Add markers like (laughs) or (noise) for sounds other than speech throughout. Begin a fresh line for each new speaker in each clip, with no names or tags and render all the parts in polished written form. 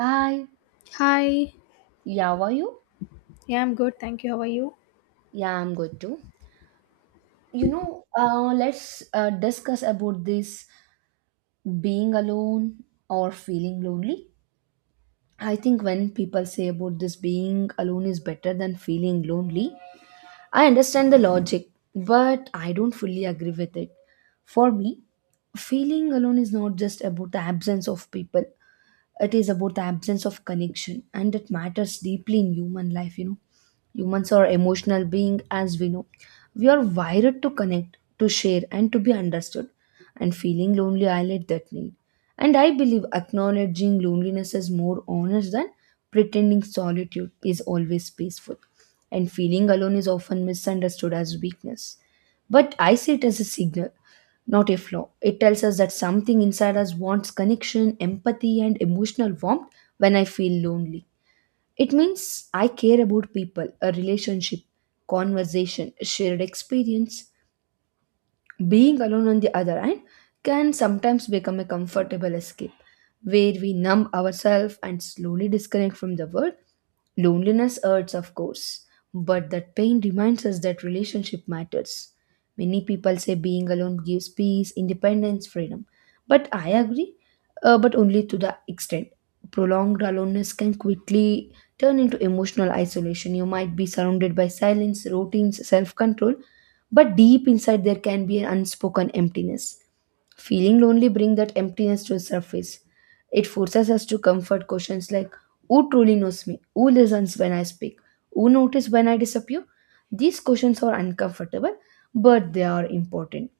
Hi,
Hi.
yeah, how are you?
Yeah, I'm good. Thank you. How are you?
Yeah, I'm good too. Let's discuss about this being alone or feeling lonely. I think when people say about this being alone is better than feeling lonely, I understand the logic, but I don't fully agree with it. For me, feeling alone is not just about the absence of people, it is about the absence of connection, and it matters deeply in human life. Humans are emotional beings, as we know. We are wired to connect, to share, and to be understood. And feeling lonely highlight that need. And I believe acknowledging loneliness is more honest than pretending solitude is always peaceful. And feeling alone is often misunderstood as weakness. But I see it as a signal, not a flaw. It tells us that something inside us wants connection, empathy, and emotional warmth when I feel lonely. It means I care about people, a relationship, conversation, shared experience. Being alone, on the other hand, can sometimes become a comfortable escape where we numb ourselves and slowly disconnect from the world. Loneliness hurts, of course, but that pain reminds us that relationship matters. Many people say being alone gives peace, independence, freedom. But I agree, but only to the extent. Prolonged aloneness can quickly turn into emotional isolation. You might be surrounded by silence, routines, self control, but deep inside there can be an unspoken emptiness. Feeling lonely brings that emptiness to the surface. It forces us to comfort questions like who truly knows me? Who listens when I speak? Who notices when I disappear? These questions are uncomfortable, but they are important.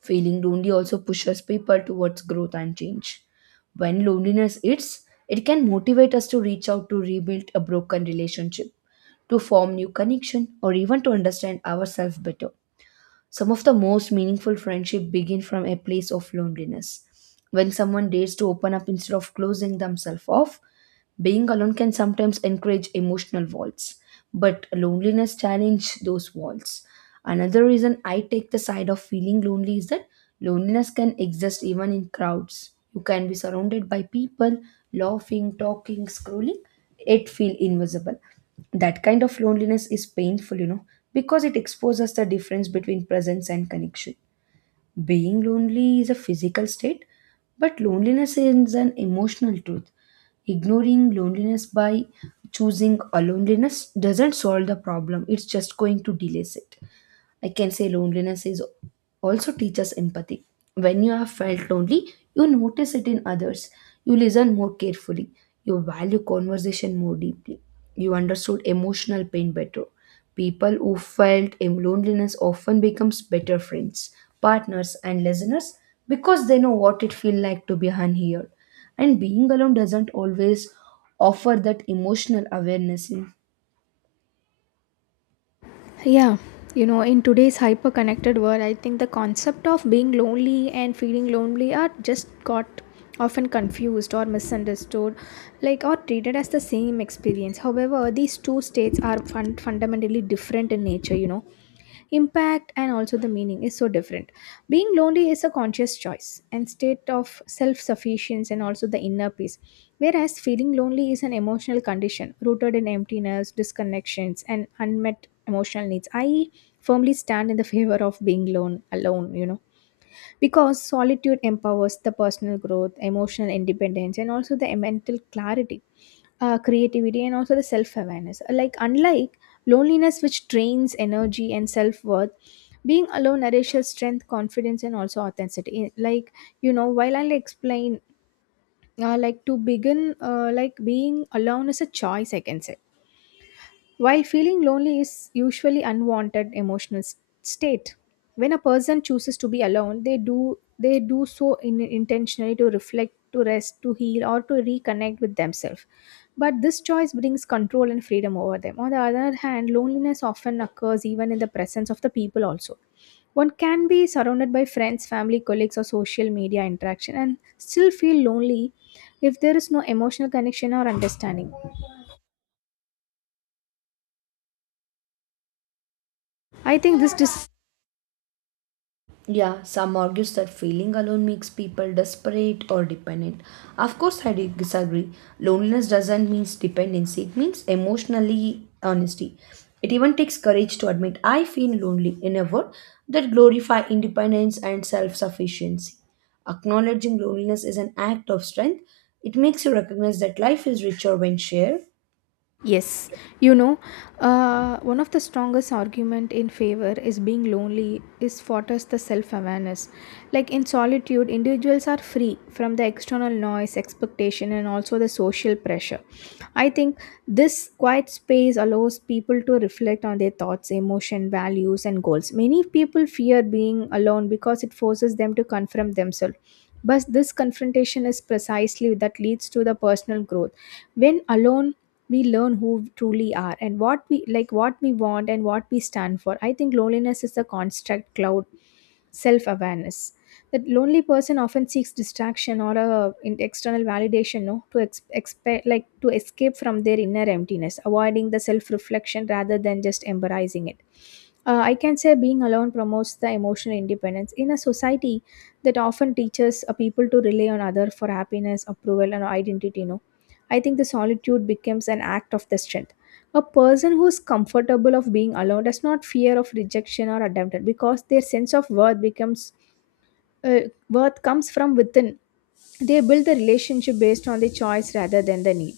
Feeling lonely also pushes people towards growth and change. When loneliness hits, it can motivate us to reach out to rebuild a broken relationship, to form new connection, or even to understand ourselves better. Some of the most meaningful friendships begin from a place of loneliness. When someone dares to open up instead of closing themselves off, being alone can sometimes encourage emotional walls, but loneliness challenges those walls. Another reason I take the side of feeling lonely is that loneliness can exist even in crowds. You can be surrounded by people, laughing, talking, scrolling, it feel invisible. That kind of loneliness is painful, because it exposes the difference between presence and connection. Being lonely is a physical state, but loneliness is an emotional truth. Ignoring loneliness by choosing a loneliness doesn't solve the problem, it's just going to delay it. I can say loneliness is also teaches empathy. When you have felt lonely, you notice it in others. You listen more carefully. You value conversation more deeply. You understood emotional pain better. People who felt loneliness often becomes better friends, partners, and listeners because they know what it feels like to be unheard. And being alone doesn't always offer that emotional awareness.
Yeah, in today's hyper connected world, I think the concept of being lonely and feeling lonely are just got often confused or misunderstood, like or treated as the same experience. However, these two states are fundamentally different in nature, impact and also the meaning is so different being lonely is a conscious choice and state of self-sufficiency and also the inner peace whereas feeling lonely is an emotional condition rooted in emptiness disconnections and unmet emotional needs I firmly stand in the (laughs) favor of being lone alone you know because solitude empowers the personal growth emotional independence and also the mental clarity creativity and also the self awareness. Unlike loneliness, which drains energy and self worth, being alone nourishes strength, confidence, and also authenticity. While I'll explain, to begin, being alone is a choice, I can say while feeling lonely is usually unwanted emotional state, when a person chooses to be alone, they do so in, intentionally to reflect, to rest, to heal, or to reconnect with themselves. But this choice brings control and freedom over them. On the other hand, loneliness often occurs even in the presence of the people also. One can be surrounded by friends, family, colleagues, or social media interaction and still feel lonely if there is no emotional connection or understanding. I think this
Yeah, some argues that feeling alone makes people desperate or dependent. Of course, I disagree. Loneliness doesn't mean dependency, it means emotionally honesty. It even takes courage to admit I feel lonely in a word that glorify independence and self-sufficiency. Acknowledging loneliness is an act of strength. It makes you recognize that life is richer when shared.
Yes, you know, one of the strongest argument in favor is being lonely is fosters the self-awareness. Like in solitude, individuals are free from the external noise, expectation, and also the social pressure. I think this quiet space allows people to reflect on their thoughts, emotion, values, and goals. Many people fear being alone because it forces them to confront themselves. But this confrontation is precisely that leads to the personal growth. When alone we learn who we truly are and what we like what we want and what we stand for I think loneliness is a construct cloud self-awareness that lonely person often seeks distraction or a external validation no to like to escape from their inner emptiness avoiding the self-reflection rather than just embracing it I can say being alone promotes the emotional independence in a society that often teaches people to rely on other for happiness, approval, and identity. No, I think the solitude becomes an act of the strength. A person who is comfortable of being alone does not fear of rejection or abandonment because their sense of worth becomes uh, worth comes from within. They build the relationship based on the choice rather than the need.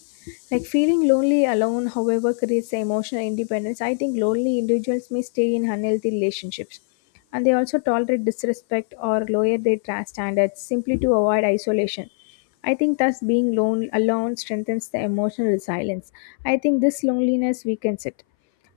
Like feeling lonely alone, however, creates emotional independence. I think lonely individuals may stay in unhealthy relationships and they also tolerate disrespect or lower their standards simply to avoid isolation. I think thus being lone alone strengthens the emotional resilience. I think this loneliness weakens it.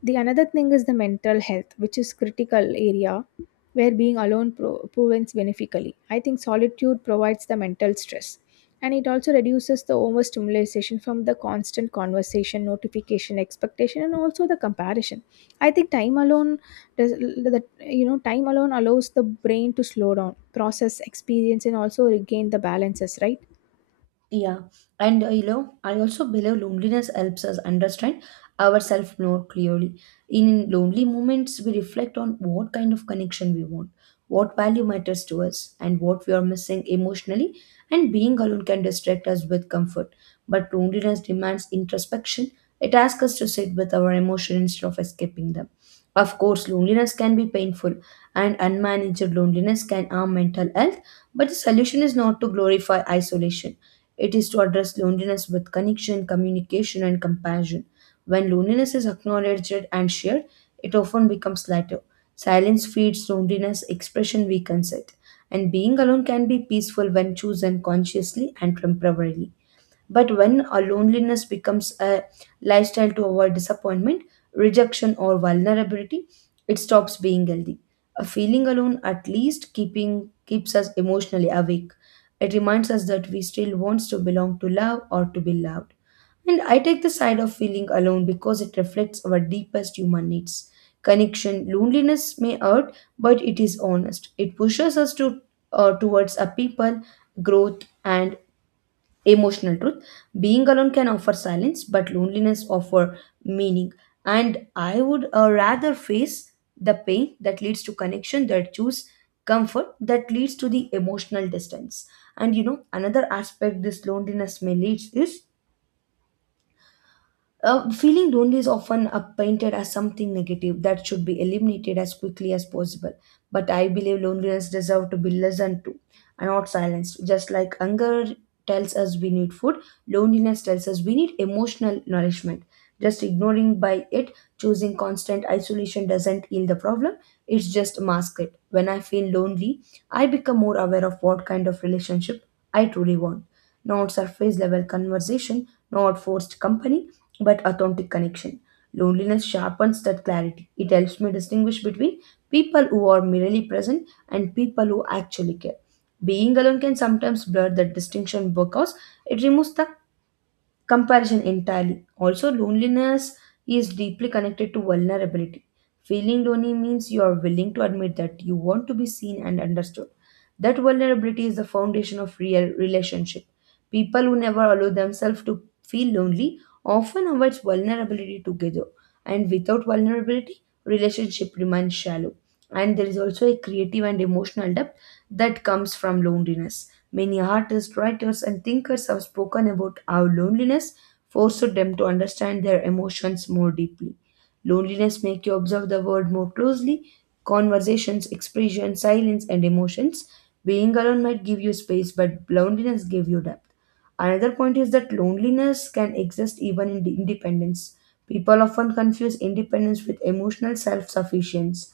The another thing is the mental health, which is critical area where being alone prevents benefically. I think solitude provides the mental stress and it also reduces the overstimulation from the constant conversation, notification, expectation, and also the comparison. I think time alone does that you know time alone allows the brain to slow down, process, experience, and also regain the balances, right?
Yeah, and I also believe loneliness helps us understand ourselves more clearly. In lonely moments, we reflect on what kind of connection we want, what value matters to us, and what we are missing emotionally. And being alone can distract us with comfort. But loneliness demands introspection, it asks us to sit with our emotions instead of escaping them. Of course, loneliness can be painful, and unmanaged loneliness can harm mental health, but the solution is not to glorify isolation, it is to address loneliness with connection, communication, and compassion. When loneliness is acknowledged and shared, it often becomes lighter. Silence feeds loneliness, expression weakens it. And being alone can be peaceful when chosen consciously and temporarily. But when a loneliness becomes a lifestyle to avoid disappointment, rejection, or vulnerability, it stops being healthy. A feeling alone at least keeping keeps us emotionally awake. It reminds us that we still wants to belong to love or to be loved. And I take the side of feeling alone because it reflects our deepest human needs. Connection, loneliness may hurt, but it is honest. It pushes us to towards a people, growth, and emotional truth. Being alone can offer silence, but loneliness offer meaning, and I would rather face the pain that leads to connection that choose comfort that leads to the emotional distance. And you know, another aspect this loneliness may leads is, feeling lonely is often painted as something negative that should be eliminated as quickly as possible. But I believe loneliness deserves to be listened to and not silenced. Just like hunger tells us we need food, loneliness tells us we need emotional nourishment. Just ignoring by it, choosing constant isolation doesn't heal the problem. It's just mask it. When I feel lonely, I become more aware of what kind of relationship I truly want. Not surface level conversation, not forced company, but authentic connection. Loneliness sharpens that clarity. It helps me distinguish between people who are merely present and people who actually care. Being alone can sometimes blur that distinction because it removes the comparison entirely. Also, loneliness is deeply connected to vulnerability. Feeling lonely means you are willing to admit that you want to be seen and understood. That vulnerability is the foundation of real relationship. People who never allow themselves to feel lonely often avoid vulnerability together. And without vulnerability, relationship remains shallow. And there is also a creative and emotional depth that comes from loneliness. Many artists, writers, and thinkers have spoken about how loneliness forced them to understand their emotions more deeply. Loneliness makes you observe the world more closely, conversations, expression, silence, and emotions. Being alone might give you space, but loneliness gives you depth. Another point is that loneliness can exist even in independence. People often confuse independence with emotional self sufficiency.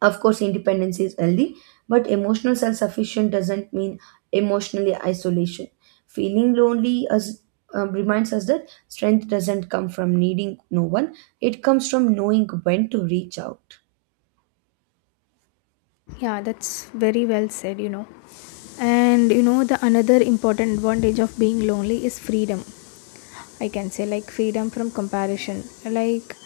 Of course, independence is healthy, but emotional self sufficient doesn't mean emotionally isolation. Feeling lonely as, reminds us that strength doesn't come from needing no one, it comes from knowing when to reach out.
Yeah, that's very well said, you know. And you know, the another important advantage of being lonely is freedom. I can say, like, freedom from comparison. Like,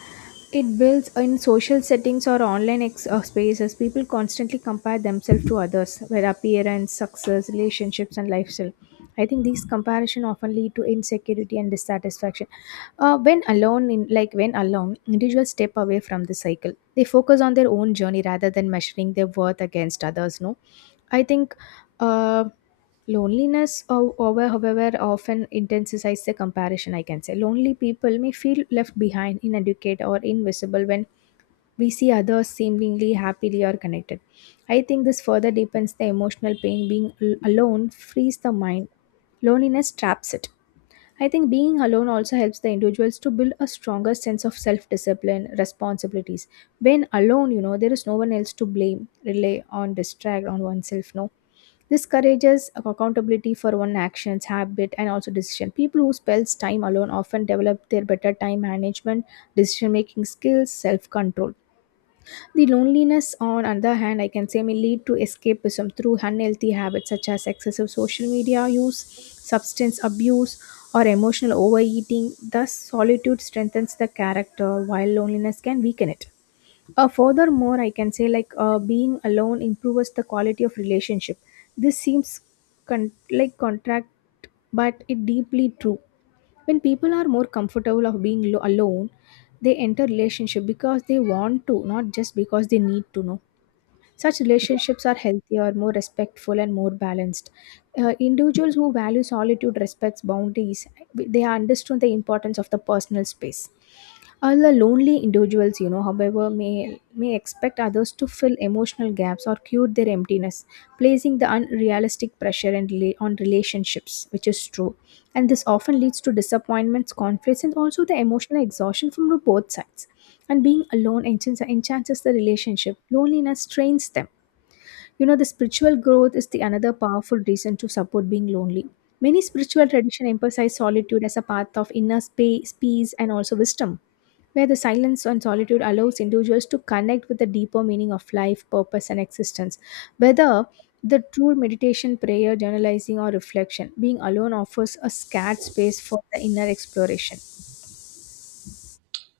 it builds in social settings or online spaces, people constantly compare themselves to others, their appearance, success, relationships, and lifestyle. I think these comparison often lead to insecurity and dissatisfaction. When alone, individuals step away from the cycle. They focus on their own journey rather than measuring their worth against others. No, I think uh, loneliness, however, often intensifies the comparison. I can say lonely people may feel left behind, inadequate, or invisible when we see others seemingly happily or connected. I think this further deepens the emotional pain. Being alone frees the mind, loneliness traps it. I think being alone also helps the individuals to build a stronger sense of self discipline, responsibilities. When alone, you know, there is no one else to blame, rely on, distract on oneself, no. This encourages accountability for one's actions, habit, and also decision. People who spends time alone often develop their better time management, decision making skills, self control. The loneliness, on other hand, I can say may lead to escapism through unhealthy habits such as excessive social media use, substance abuse, or emotional overeating. Thus, solitude strengthens the character while loneliness can weaken it. Furthermore, I can say being alone improves the quality of relationship. This seems contract, but it deeply true when people are more comfortable of being alone they enter relationship because they want to not just because they need to know such relationships are healthier more respectful and more balanced individuals who value solitude respects boundaries they understand the importance of the personal space all the lonely individuals, you know, however, may expect others to fill emotional gaps or cure their emptiness, placing the unrealistic pressure and on relationships, which is true. And this often leads to disappointments, conflicts, and also the emotional exhaustion from the both sides. And being alone enchants the relationship. Loneliness strains them. You know, the spiritual growth is the another powerful reason to support being lonely. Many spiritual traditions emphasize solitude as a path of inner space, peace, and also wisdom where the silence and solitude allows individuals to connect with the deeper meaning of life, purpose, and existence. Whether the true meditation, prayer, journalizing, or reflection, being alone offers a scared space for the inner exploration.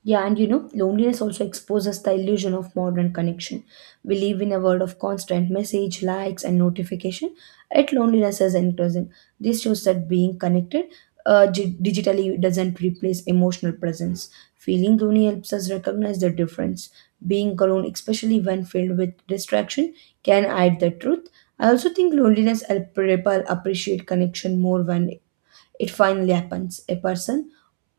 Yeah, and you know, loneliness also exposes the illusion of modern connection. We live in a world of constant message, likes, and notification, yet loneliness is increasing. This shows that being connected digitally doesn't replace emotional presence. Feeling lonely helps us recognize the difference. Being alone, especially when filled with distraction, can hide the truth. I also think loneliness helps people appreciate connection more when it finally happens. A person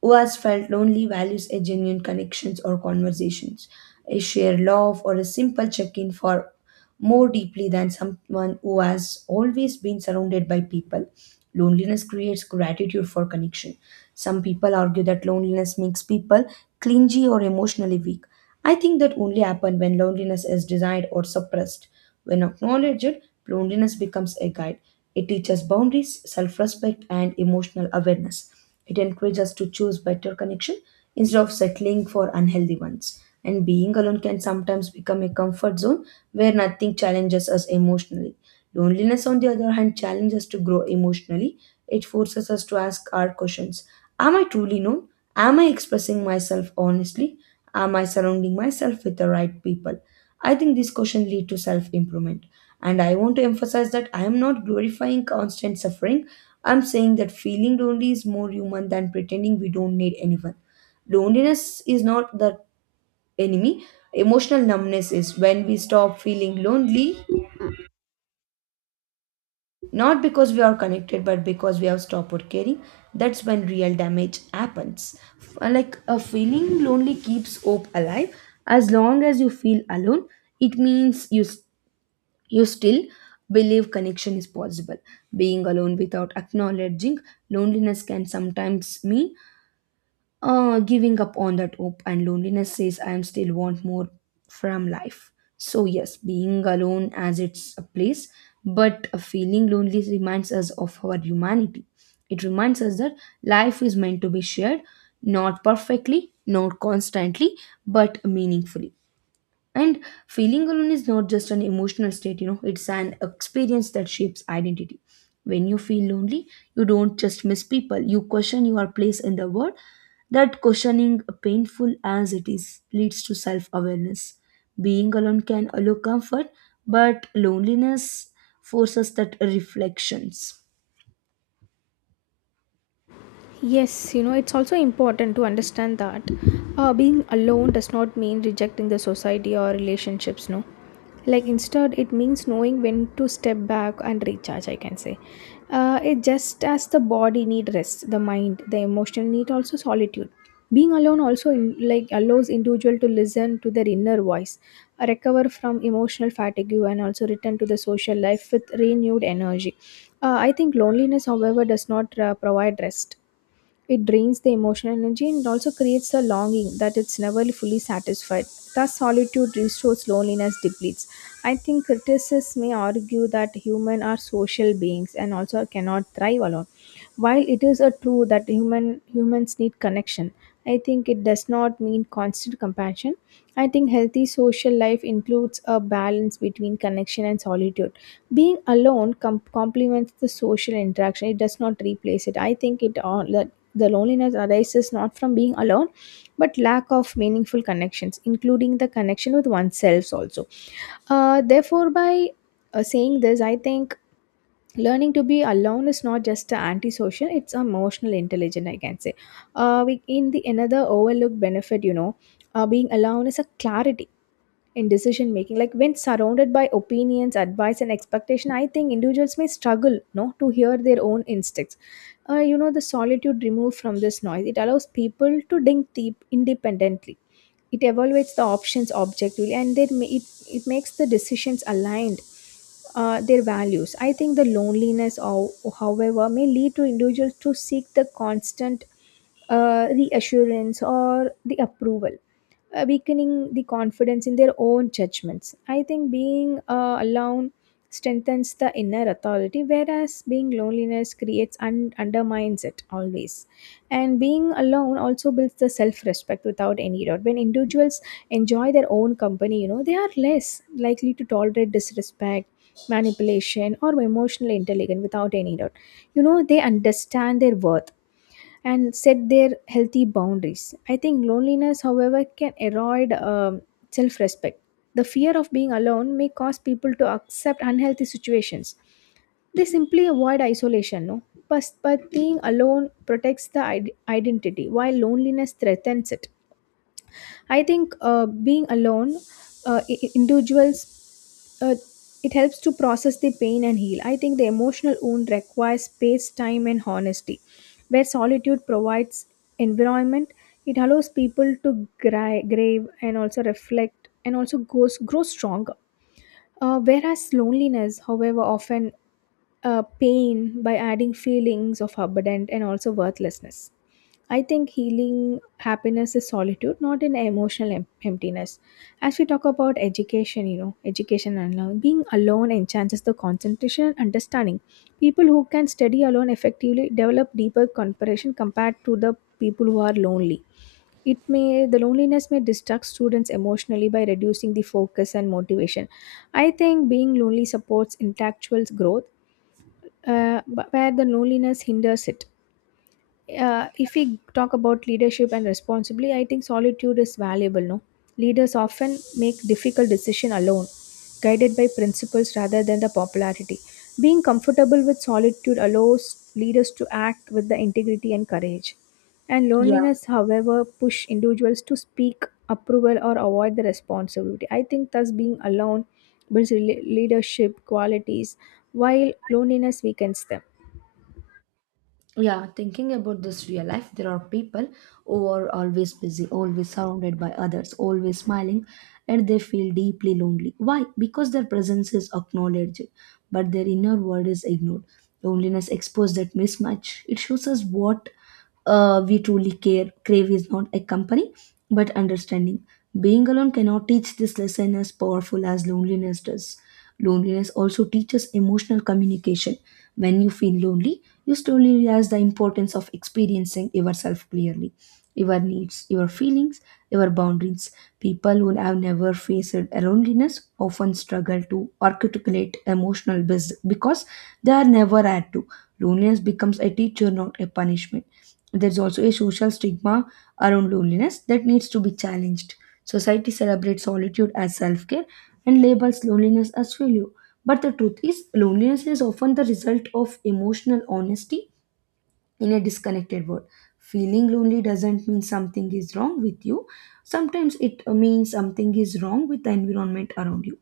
who has felt lonely values a genuine connections or conversations, a shared love or a simple check-in for more deeply than someone who has always been surrounded by people. Loneliness creates gratitude for connection. Some people argue that loneliness makes people clingy or emotionally weak. I think that only happen when loneliness is desired or suppressed. When acknowledged, loneliness becomes a guide, it teaches boundaries, self respect, and emotional awareness. It encourages us to choose better connection instead of settling for unhealthy ones. And being alone can sometimes become a comfort zone where nothing challenges us emotionally. Loneliness, on the other hand, challenges us to grow emotionally. It forces us to ask our questions. Am I truly known? Am I expressing myself honestly? Am I surrounding myself with the right people? I think these questions lead to self improvement. And I want to emphasize that I am not glorifying constant suffering. I'm saying that feeling lonely is more human than pretending we don't need anyone. Loneliness is not the enemy, emotional numbness is when we stop feeling lonely. Not because we are connected, but because we have stopped caring. That's when real damage happens. Like a feeling lonely keeps hope alive. As long as you feel alone, it means you still believe connection is possible. Being alone without acknowledging loneliness can sometimes mean giving up on that hope, and loneliness says I am still want more from life. So yes, being alone as it's a place, but a feeling lonely reminds us of our humanity. It reminds us that life is meant to be shared, not perfectly, not constantly, but meaningfully. And feeling alone is not just an emotional state, it's an experience that shapes identity. When you feel lonely, you don't just miss people, you question your place in the world. That questioning, painful as it is, leads to self awareness. Being alone can allow comfort, but loneliness forces that reflections.
Yes, you know, it's also important to understand that being alone does not mean rejecting the society or relationships, no. Like, instead, it means knowing when to step back and recharge, I can say. It just as the body need rest, the mind, the emotion need also solitude. Being alone also in, like allows individual to listen to their inner voice, recover from emotional fatigue, and also return to the social life with renewed energy. I think loneliness, however, does not provide rest it drains the emotional energy and also creates a longing that it's never fully satisfied. Thus, solitude restores loneliness depletes. I think critics may argue that humans are social beings and also cannot thrive alone. While it is a true that humans need connection, I think it does not mean constant compassion. I think healthy social life includes a balance between connection and solitude. Being alone complements the social interaction. It does not replace it. I think it all the loneliness arises not from being alone, but lack of meaningful connections, including the connection with oneself also. Therefore, by saying this, I think learning to be alone is not just an antisocial; it's emotional intelligence. I can say. We in the another overlooked benefit, you know, being alone is a clarity in decision making like when surrounded by opinions advice and expectation I think individuals may struggle no to hear their own instincts you know the solitude removed from this noise it allows people to think deep independently it evaluates the options objectively and then it makes the decisions aligned their values I think the loneliness or however may lead to individuals to seek the constant reassurance or the approval weakening the confidence in their own judgments I think being alone strengthens the inner authority whereas being loneliness creates and undermines it always and being alone also builds the self respect without any doubt when individuals enjoy their own company you know they are less likely to tolerate disrespect manipulation or emotional intelligence without any doubt you know they understand their worth and set their healthy boundaries I think loneliness however can erode self respect the fear of being alone may cause people to accept unhealthy situations they simply avoid isolation, no? But being alone protects the identity while loneliness threatens it. I think being alone, individuals, uh, it helps to process the pain and heal. I think the emotional wound requires space, time, and honesty. Where solitude provides environment, it allows people to grave and also reflect and also grow stronger. Whereas loneliness, however, often pain by adding feelings of abandonment and also worthlessness. I think healing happiness is solitude, not an emotional emptiness. As we talk about education, you know, education and learning, being alone enhances the concentration and understanding. People who can study alone effectively develop deeper comparison compared to the people who are lonely. It may the loneliness may distract students emotionally by reducing the focus and motivation. I think being lonely supports intellectual growth, but where the loneliness hinders it. If we talk about leadership and responsibility, I think solitude is valuable. No, leaders often make difficult decisions alone, guided by principles rather than the popularity. Being comfortable with solitude allows leaders to act with the integrity and courage. And
Yeah.
loneliness, however, push individuals to speak approval or avoid the responsibility. I think thus being alone builds leadership qualities, while loneliness weakens them.
Yeah, thinking about this real life, there are people who are always busy, always surrounded by others, always smiling, and they feel deeply lonely. Why? Because their presence is acknowledged, but their inner world is ignored. Loneliness exposes that mismatch. It shows us what we truly care. Crave is not a company, but understanding. Being alone cannot teach this lesson as powerful as loneliness does. Loneliness also teaches emotional communication. When you feel lonely, you slowly realize the importance of experiencing yourself clearly, your needs, your feelings, your boundaries. People who have never faced loneliness often struggle to articulate emotional biz because they are never had to. Loneliness becomes a teacher, not a punishment. There's also a social stigma around loneliness that needs to be challenged. Society celebrates solitude as self-care and labels loneliness as failure, but the truth is, loneliness is often the result of emotional honesty in a disconnected world. Feeling lonely doesn't mean something is wrong with you. Sometimes it means something is wrong with the environment around you.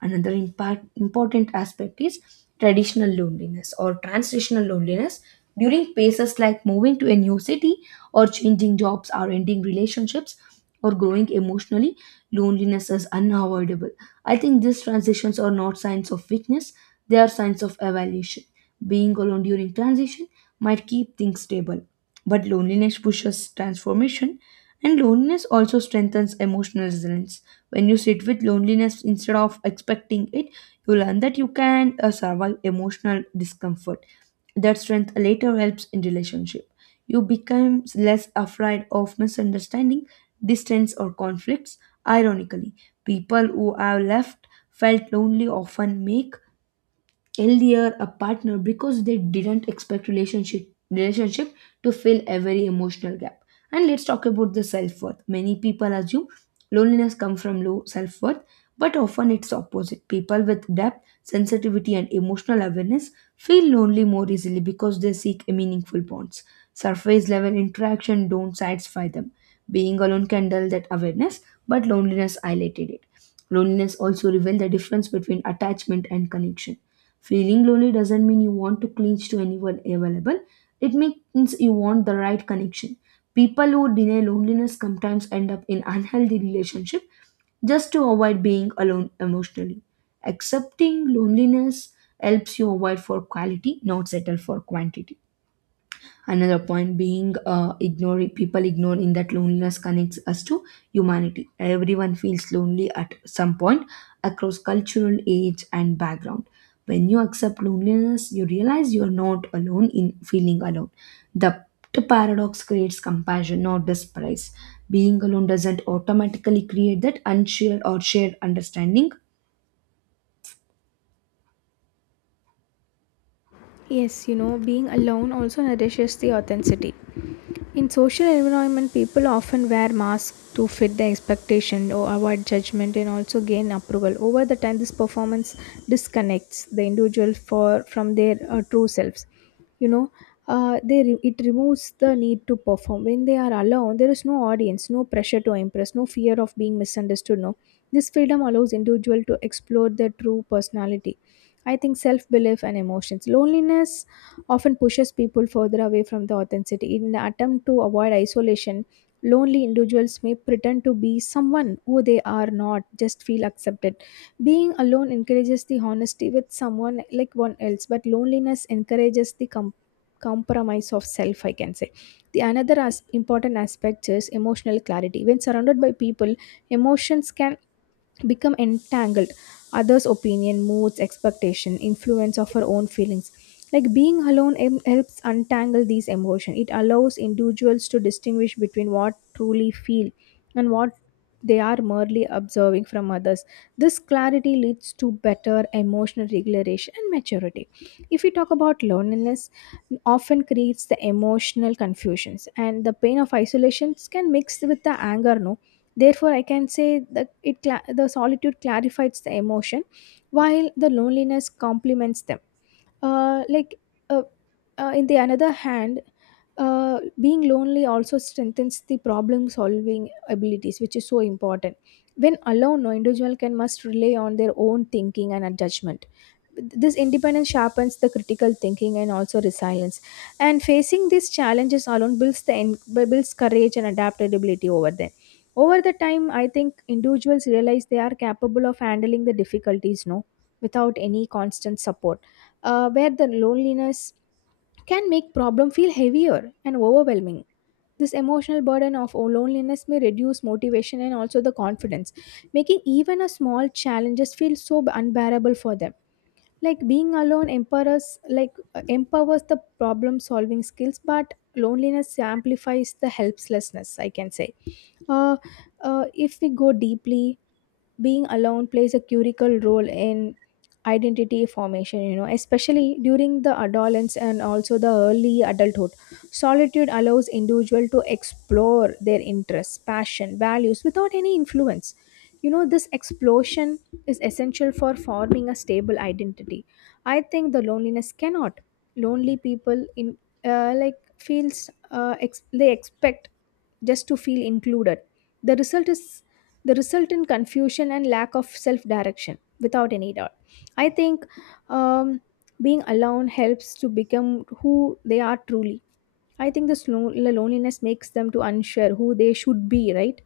Another impact, important aspect is traditional loneliness or transitional loneliness during phases like moving to a new city, or changing jobs, or ending relationships, or growing emotionally. Loneliness is unavoidable. I think these transitions are not signs of weakness, they are signs of evaluation. Being alone during transition might keep things stable, but loneliness pushes transformation, and loneliness also strengthens emotional resilience. When you sit with loneliness instead of expecting it, you learn that you can survive emotional discomfort. That strength later helps in relationship. You become less afraid of misunderstanding, distance, or conflicts. Ironically, people who have left felt lonely often make healthier a partner because they didn't expect relationship to fill every emotional gap. And let's talk about the self-worth. Many people assume loneliness comes from low self-worth, but often it's opposite. People with depth, sensitivity, and emotional awareness feel lonely more easily because they seek meaningful bonds. Surface level interaction don't satisfy them. Being alone can dull that awareness, but loneliness highlighted it. Loneliness also revealed the difference between attachment and connection. Feeling lonely doesn't mean you want to clinch to anyone available. It means you want the right connection. People who deny loneliness sometimes end up in unhealthy relationship, just to avoid being alone emotionally. Accepting loneliness helps you avoid for quality, not settle for quantity. Another point being ignoring people, ignoring that loneliness connects us to humanity. Everyone feels lonely at some point across cultural age and background. When you accept loneliness, you realize you are not alone in feeling alone. The, the paradox creates compassion, not despise. Being alone doesn't automatically create that unshared or shared understanding.
Yes, being alone also nourishes the authenticity. In social environment, people often wear masks to fit the expectation or avoid judgment and also gain approval. Over the time, this performance disconnects the individual for from their true selves. You know, it removes the need to perform. When they are alone, there is no audience, no pressure to impress, no fear of being misunderstood. No, this freedom allows individual to explore their true personality. I think self belief and emotions. Loneliness often pushes people further away from the authenticity. In an attempt to avoid isolation, lonely individuals may pretend to be someone who they are not, just feel accepted. Being alone encourages the honesty with someone like one else, but loneliness encourages the compromise of self, I can say. The another important aspect is emotional clarity. When surrounded by people, emotions can become entangled. Others opinion moods expectation influence of our own feelings. Like being alone helps untangle these emotions. It allows individuals to distinguish between what truly feel and what they are merely observing from others. This clarity leads to better emotional regulation and maturity. If we talk about loneliness, often creates the emotional confusions, and the pain of isolation can mix with the anger. No, therefore, I can say that the solitude clarifies the emotion, while the loneliness complements them, like, uh, in the another hand, being lonely also strengthens the problem solving abilities, which is so important. When alone, no, individual can must rely on their own thinking and judgment. This independence sharpens the critical thinking and also resilience, and facing these challenges alone builds courage and adaptability over them. Over the time, I think individuals realize they are capable of handling the difficulties, no, without any constant support, where the loneliness can make problem feel heavier and overwhelming. This emotional burden of loneliness may reduce motivation and also the confidence, making even a small challenges feel so unbearable for them. Like being alone empowers the problem solving skills, but loneliness amplifies the helplessness, I can say. Uh, uh, if we go deeply, being alone plays a critical role in identity formation, especially during the adolescence and also the early adulthood. Solitude allows individual to explore their interests passion values without any influence. This explosion is essential for forming a stable identity. I think the loneliness cannot, lonely people in, like feels, they expect just to feel included. The result is, the result in confusion and lack of self direction. Without any doubt, I think, um, being alone helps to become who they are truly. I think this loneliness makes them to unsure who they should be, right?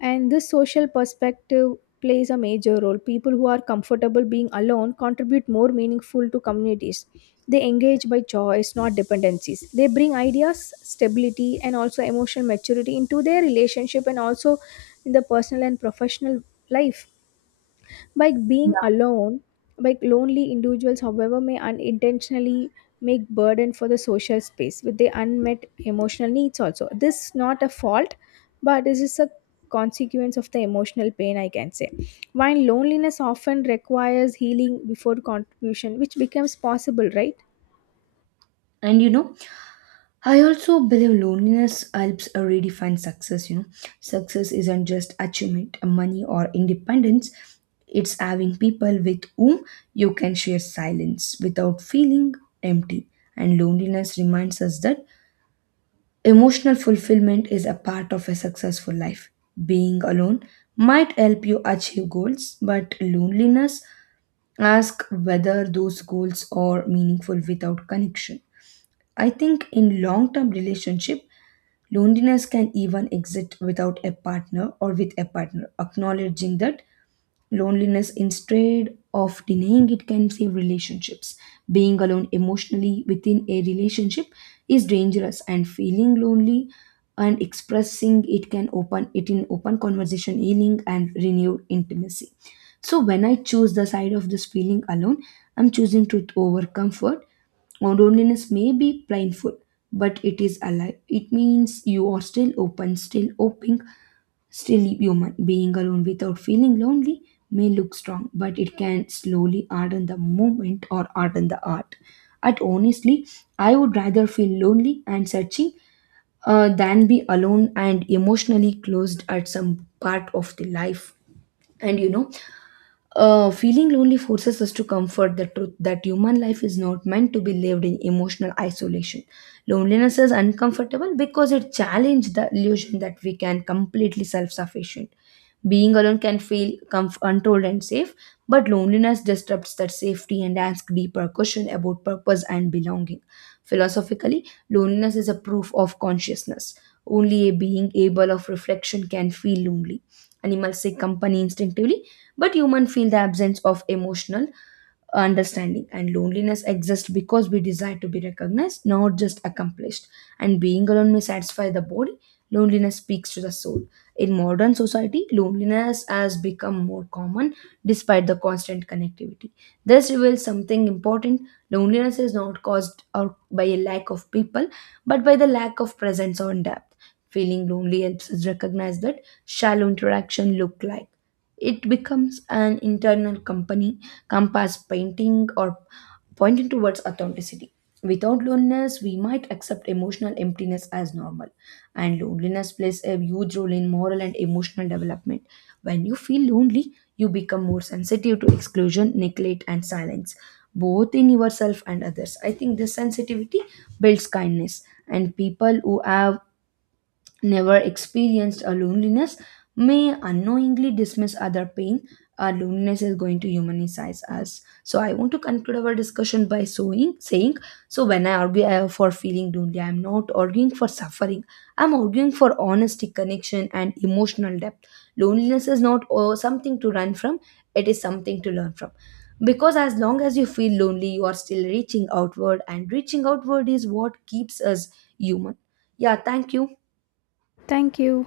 And this social perspective plays a major role. People who are comfortable being alone contribute more meaningful to communities. They engage by choice, not dependencies. They bring ideas, stability, and also emotional maturity into their relationship and also in the personal and professional life. By being
Yeah.
alone, by lonely individuals, however, may unintentionally make burden for the social space with their unmet emotional needs also. This is not a fault, but this is a consequence of the emotional pain, I can say. While loneliness often requires healing before contribution, which becomes possible, right?
And you know, I also believe loneliness helps redefine success. You know, success isn't just achievement, money, or independence. It's having people with whom you can share silence without feeling empty. And loneliness reminds us that emotional fulfillment is a part of a successful life. Being alone might help you achieve goals, but loneliness asks whether those goals are meaningful without connection. I think in long term relationship, loneliness can even exist without a partner or with a partner. Acknowledging that loneliness instead of denying it can save relationships. Being alone emotionally within a relationship is dangerous, and feeling lonely and expressing it can open it in open conversation, healing, and renewed intimacy. So when I choose the side of this feeling alone, I'm choosing truth over comfort. Or loneliness may be blindfold, but it is alive. It means you are still open, still hoping, still human. Being alone without feeling lonely may look strong, but it can slowly harden the moment or harden the heart. But honestly, I would rather feel lonely and searching than be alone and emotionally closed at some part of the life. And you know, feeling lonely forces us to comfort the truth that human life is not meant to be lived in emotional isolation. Loneliness is uncomfortable because it challenges the illusion that we can completely self-sufficient. Being alone can feel controlled and safe, but loneliness disrupts that safety and asks deeper question about purpose and belonging. Philosophically, loneliness is a proof of consciousness. Only a being able of reflection can feel lonely. Animals seek company instinctively, but humans feel the absence of emotional understanding, and loneliness exists because we desire to be recognized, not just accomplished. And being alone may satisfy the body, loneliness speaks to the soul. In modern society, loneliness has become more common despite the constant connectivity. This reveals something important. Loneliness is not caused out by a lack of people, but by the lack of presence or depth. Feeling lonely helps us recognize that shallow interaction look like, it becomes an internal company, compass painting or pointing towards authenticity. Without loneliness, we might accept emotional emptiness as normal. And loneliness plays a huge role in moral and emotional development. When you feel lonely, you become more sensitive to exclusion, neglect, and silence, both in yourself and others. I think this sensitivity builds kindness, and people who have never experienced a loneliness may unknowingly dismiss other pain. Our loneliness is going to humanize us. So I want to conclude our discussion by saying, so when I argue for feeling lonely, I'm not arguing for suffering, I'm arguing for honesty, connection, and emotional depth. Loneliness is not something to run from, it is something to learn from, because as long as you feel lonely you are still reaching outward, and reaching outward is what keeps us human. Yeah, thank you.
Thank you.